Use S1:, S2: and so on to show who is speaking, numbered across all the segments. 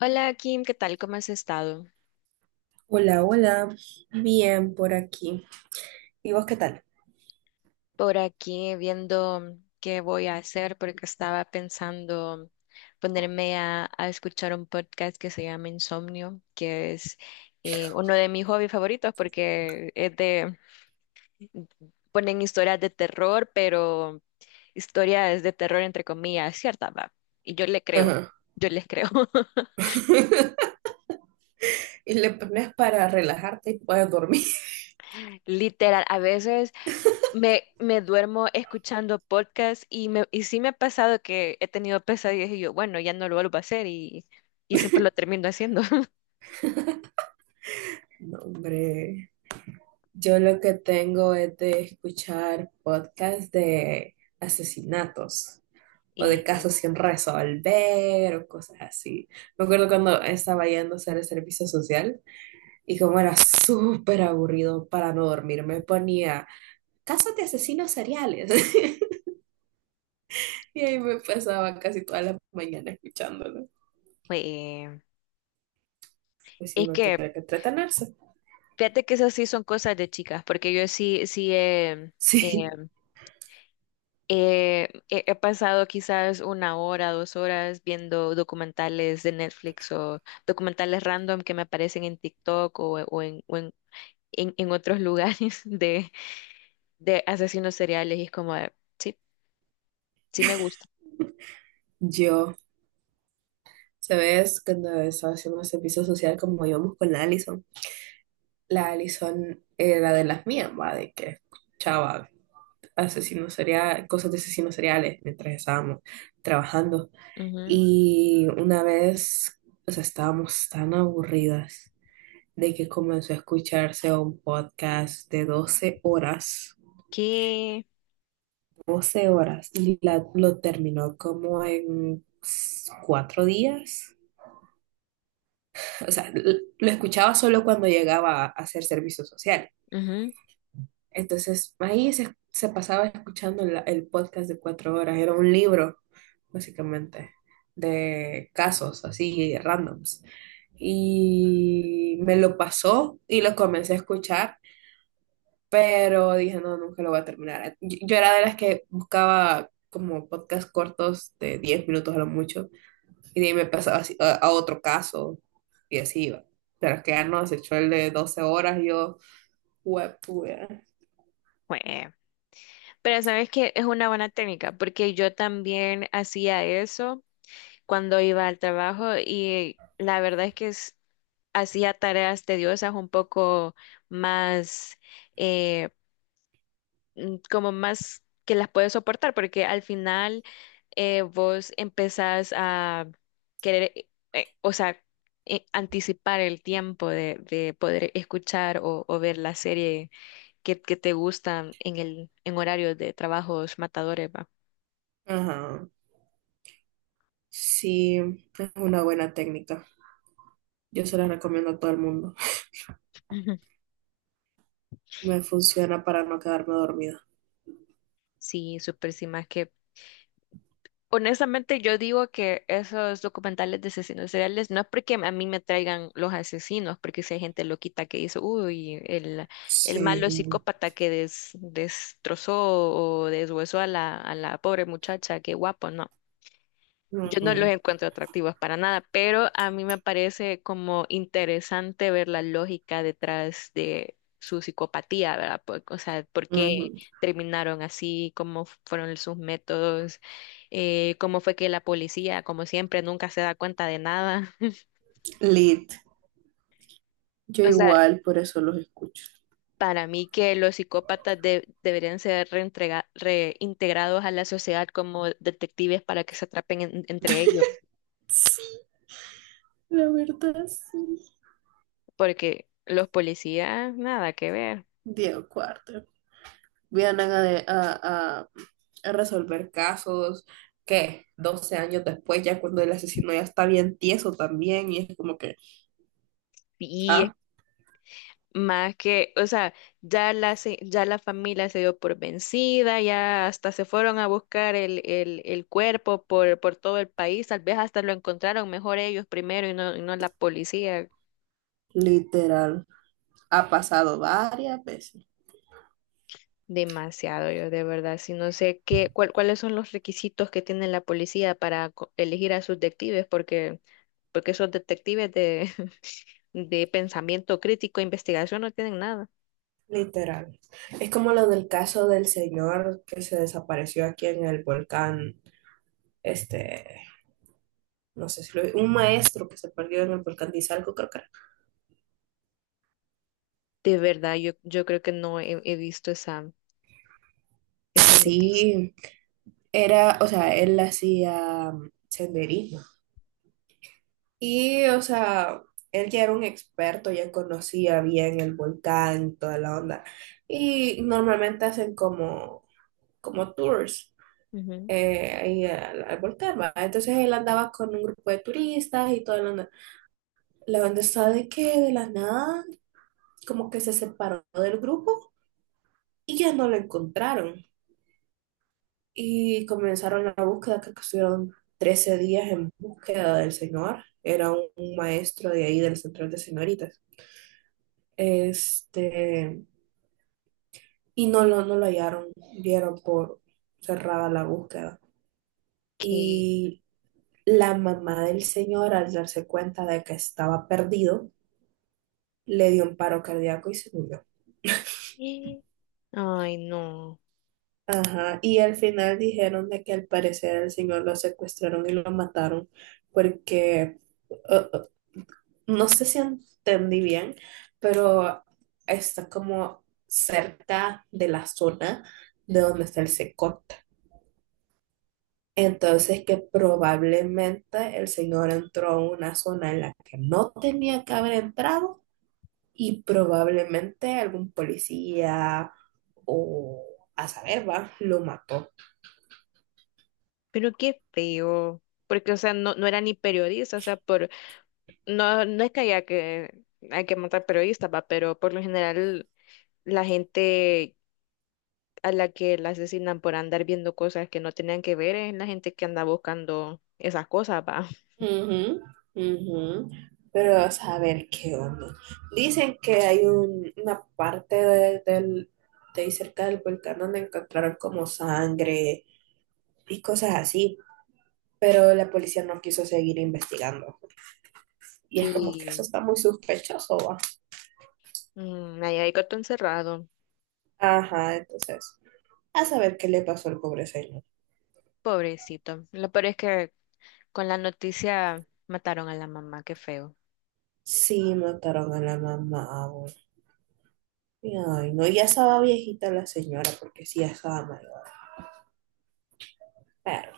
S1: Hola Kim, ¿qué tal? ¿Cómo has estado?
S2: Hola, hola. Bien por aquí. ¿Y vos qué tal?
S1: Por aquí viendo qué voy a hacer porque estaba pensando ponerme a escuchar un podcast que se llama Insomnio, que es uno de mis hobbies favoritos porque es de, ponen historias de terror, pero historias de terror entre comillas, ¿cierta, va? Y yo le creo,
S2: Ajá.
S1: yo les creo.
S2: Y le pones para relajarte y puedes dormir.
S1: Literal, a veces. Me duermo escuchando podcast y, me, y sí me ha pasado que he tenido pesadillas y yo, bueno, ya no lo vuelvo a hacer y siempre lo termino haciendo.
S2: No, hombre, yo lo que tengo es de escuchar podcasts de asesinatos o de
S1: Y, y,
S2: casos sin resolver o cosas así. Me acuerdo cuando estaba yendo a hacer el servicio social y como era súper aburrido para no dormir, me ponía casos de asesinos seriales. Y ahí me pasaba casi toda la mañana escuchándolo.
S1: eh,
S2: Pues sí,
S1: es
S2: uno
S1: que,
S2: tiene que entretenerse.
S1: fíjate que esas sí son cosas de chicas, porque yo sí, eh,
S2: Sí,
S1: he pasado quizás una hora, dos horas viendo documentales de Netflix o documentales random que me aparecen en TikTok o en otros lugares de asesinos seriales y es como. Sí me gusta.
S2: yo, ¿sabes? Cuando estaba haciendo servicio social, como íbamos con la Allison era de las mías, va, de que escuchaba asesinos seriales, cosas de asesinos seriales mientras estábamos trabajando.
S1: Ujú.
S2: Y una vez, o sea, estábamos tan aburridas de que comenzó a escucharse un podcast de doce horas
S1: Qué,
S2: 12 horas y lo terminó como en cuatro días. O sea, lo escuchaba solo cuando llegaba a hacer servicio social.
S1: ujú,
S2: Entonces, ahí se pasaba escuchando el podcast de 4 horas. Era un libro, básicamente, de casos así, randoms. Y me lo pasó y lo comencé a escuchar, pero dije, no, nunca lo voy a terminar. Yo era de las que buscaba como podcast cortos de 10 minutos a lo mucho. Y de ahí me pasaba así a otro caso y así iba. Pero que ya no, se echó el de 12 horas y yo, huepuya.
S1: jue. Pero sabes que es una buena técnica, porque yo también hacía eso cuando iba al trabajo y la verdad es que hacía tareas tediosas un poco más, eh, como más que las puedes soportar, porque al final vos empezás a querer, o sea, anticipar el tiempo de poder escuchar o ver la serie que te gustan en el, en horarios de trabajos matadores, va.
S2: Ajá. Sí, es una buena técnica. Yo se la recomiendo a todo el mundo.
S1: Ujú.
S2: Me funciona para no quedarme dormida.
S1: Sí, súper sí, más que honestamente yo digo que esos documentales de asesinos seriales no es porque a mí me traigan los asesinos, porque si hay gente loquita que dice, uy, el malo
S2: Sí.
S1: psicópata que destrozó o deshuesó a la pobre muchacha, qué guapo, no. Yo no los
S2: Ujú,
S1: encuentro atractivos para nada, pero a mí me parece como interesante ver la lógica detrás de su psicopatía, ¿verdad? O sea, por qué
S2: ujú.
S1: terminaron así, cómo fueron sus métodos, cómo fue que la policía, como siempre, nunca se da cuenta de nada.
S2: Lit. Yo
S1: O sea,
S2: igual, por eso los escucho.
S1: para mí que los psicópatas deberían ser reintegrados a la sociedad como detectives para que se atrapen entre ellos,
S2: Sí, la verdad, sí.
S1: porque los policías, nada que ver.
S2: Diego Cuarto. Vienen a, a- a- a resolver casos que 12 años después, ya cuando el asesino ya está bien tieso también, y es como que,
S1: Y
S2: ah,
S1: más que, o sea, ya la, ya la familia se dio por vencida, ya hasta se fueron a buscar el cuerpo por todo el país, tal vez hasta lo encontraron mejor ellos primero y no la policía.
S2: literal, ha pasado varias veces.
S1: Demasiado, yo de verdad, si no sé qué, cuáles son los requisitos que tiene la policía para elegir a sus detectives, porque, porque esos detectives de, de pensamiento crítico, investigación, no tienen nada.
S2: Literal. Es como lo del caso del señor que se desapareció aquí en el volcán, este, no sé si lo vi, un maestro que se perdió en el volcán de Izalco, creo que era.
S1: De verdad, yo creo que no he visto esa, esa noticia.
S2: Sí, era, o sea, él hacía senderismo. Y, o sea, él ya era un experto, ya conocía bien el volcán, toda la onda. Y normalmente hacen como, como tours, ahí al, al volcán, ¿va? Entonces él andaba con un grupo de turistas y toda la onda. La onda está de que de la nada, como que se separó del grupo y ya no lo encontraron. Y comenzaron la búsqueda, creo que estuvieron 13 días en búsqueda del señor. Era un maestro de ahí del centro de señoritas. Este, y no lo hallaron, dieron por cerrada la búsqueda.
S1: ¿Qué?
S2: Y la mamá del señor, al darse cuenta de que estaba perdido, le dio un paro cardíaco y se murió.
S1: Eh, Ay, no,
S2: Ajá, y al final dijeron de que al parecer al señor lo secuestraron y lo mataron porque eh, no sé si entendí bien, pero está como cerca de la zona de donde está el secot. Entonces que probablemente el señor entró a una zona en la que no tenía que haber entrado y probablemente algún policía o a saber, va, lo mató.
S1: pero qué feo. Porque, o sea, no, no era ni periodista, o sea, por, no, no es que haya que, hay que matar periodistas, va, pero por lo general la gente a la que la asesinan por andar viendo cosas que no tenían que ver es la gente que anda buscando esas cosas, va.
S2: Ujú, ujú. Pero a saber qué onda. Dicen que hay una parte del de ahí cerca del volcán donde encontraron como sangre y cosas así, pero la policía no quiso seguir investigando. Y es como que eso
S1: Que
S2: está muy sospechoso, ¿va?
S1: mm, ahí hay gato encerrado,
S2: Ajá, entonces, a saber qué le pasó al pobre señor.
S1: pobrecito. Lo peor es que con la noticia mataron a la mamá, qué feo.
S2: Sí, mataron a la mamá, abuelo. Y, ay, no, ya estaba viejita la señora, porque sí, ya estaba mayor. Pero,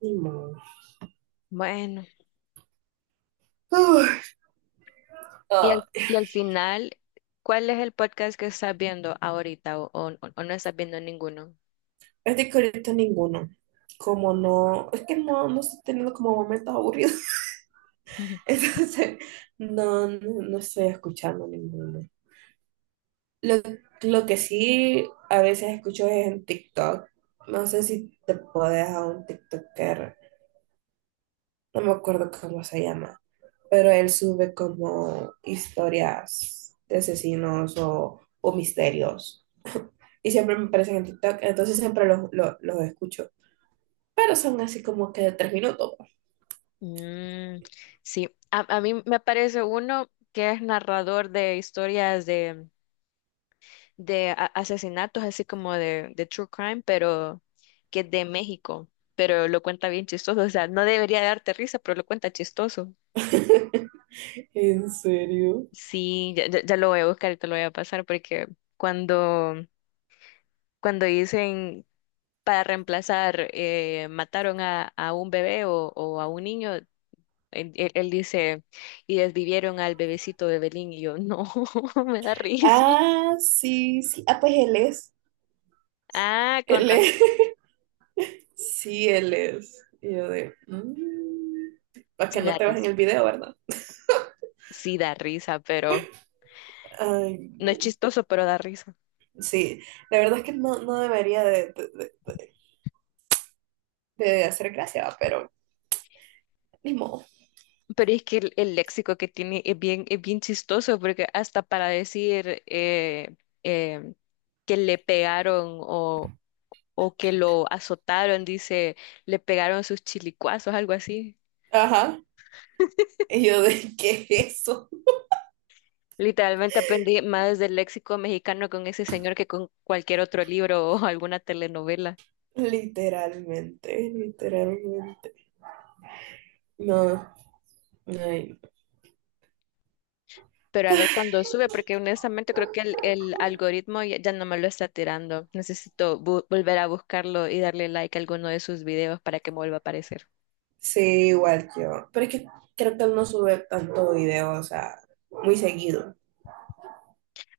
S2: ni modo.
S1: Bueno.
S2: Uf, ay,
S1: Y al final, ¿cuál es el podcast que estás viendo ahorita o o no estás viendo ninguno?
S2: es de que ahorita ninguno. Como no, es que no estoy teniendo como momentos aburridos. Entonces, no estoy escuchando ninguno. Lo, lo que sí a veces escucho es en TikTok. No sé si te puedes a un TikToker. No me acuerdo cómo se llama. Pero él sube como historias de asesinos o misterios. Y siempre me aparecen en TikTok, entonces siempre los escucho. Pero son así como que de 3 minutos.
S1: Mm, sí, a mí me parece uno que es narrador de historias de asesinatos, así como de true crime, pero que es de México, pero lo cuenta bien chistoso, o sea, no debería darte risa, pero lo cuenta chistoso.
S2: ¿En serio?
S1: Sí, ya, ya lo voy a buscar y te lo voy a pasar porque cuando, cuando dicen para reemplazar, mataron a un bebé o a un niño, él, él dice, y desvivieron al bebecito de Belín, y yo, no, me da risa.
S2: Ah, sí, sí. Ah, pues él es.
S1: Ah, con
S2: Él
S1: razón,
S2: es. Sí, él es. Y yo de. Para que
S1: sí da
S2: no te en
S1: risa,
S2: el video, ¿verdad?
S1: sí da risa, pero
S2: Ay,
S1: no es
S2: no.
S1: chistoso, pero da risa.
S2: Sí, la verdad es que no debería de hacer gracia, pero ni modo.
S1: Pero es que el léxico que tiene es bien chistoso, porque hasta para decir eh, que le pegaron o que lo azotaron, dice, le pegaron sus chilicuazos, algo así.
S2: Ajá. Y yo de qué es eso,
S1: Literalmente aprendí más del léxico mexicano con ese señor que con cualquier otro libro o alguna telenovela.
S2: literalmente, literalmente. No, ay, no.
S1: Pero a ver cuándo sube, porque honestamente creo que el algoritmo ya, ya no me lo está tirando. Necesito volver a buscarlo y darle like a alguno de sus videos para que me vuelva a aparecer.
S2: Sí, igual yo. Pero es que creo que él no sube tanto video, o sea, muy seguido.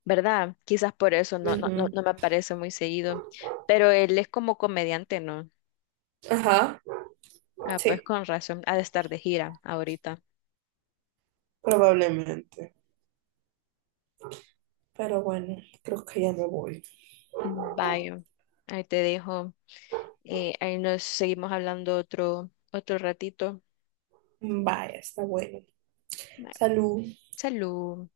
S1: ¿Verdad? Quizás por eso no, no, no,
S2: Ujú.
S1: no me aparece muy seguido. Pero él es como comediante, ¿no?
S2: Ajá,
S1: Ah, pues
S2: sí,
S1: con razón. Ha de estar de gira ahorita.
S2: probablemente. Pero bueno, creo que ya me voy.
S1: Vaya, ahí te dejo. Ahí nos seguimos hablando otro, otro ratito.
S2: Vaya, está bueno.
S1: Bueno,
S2: Salud.
S1: salud.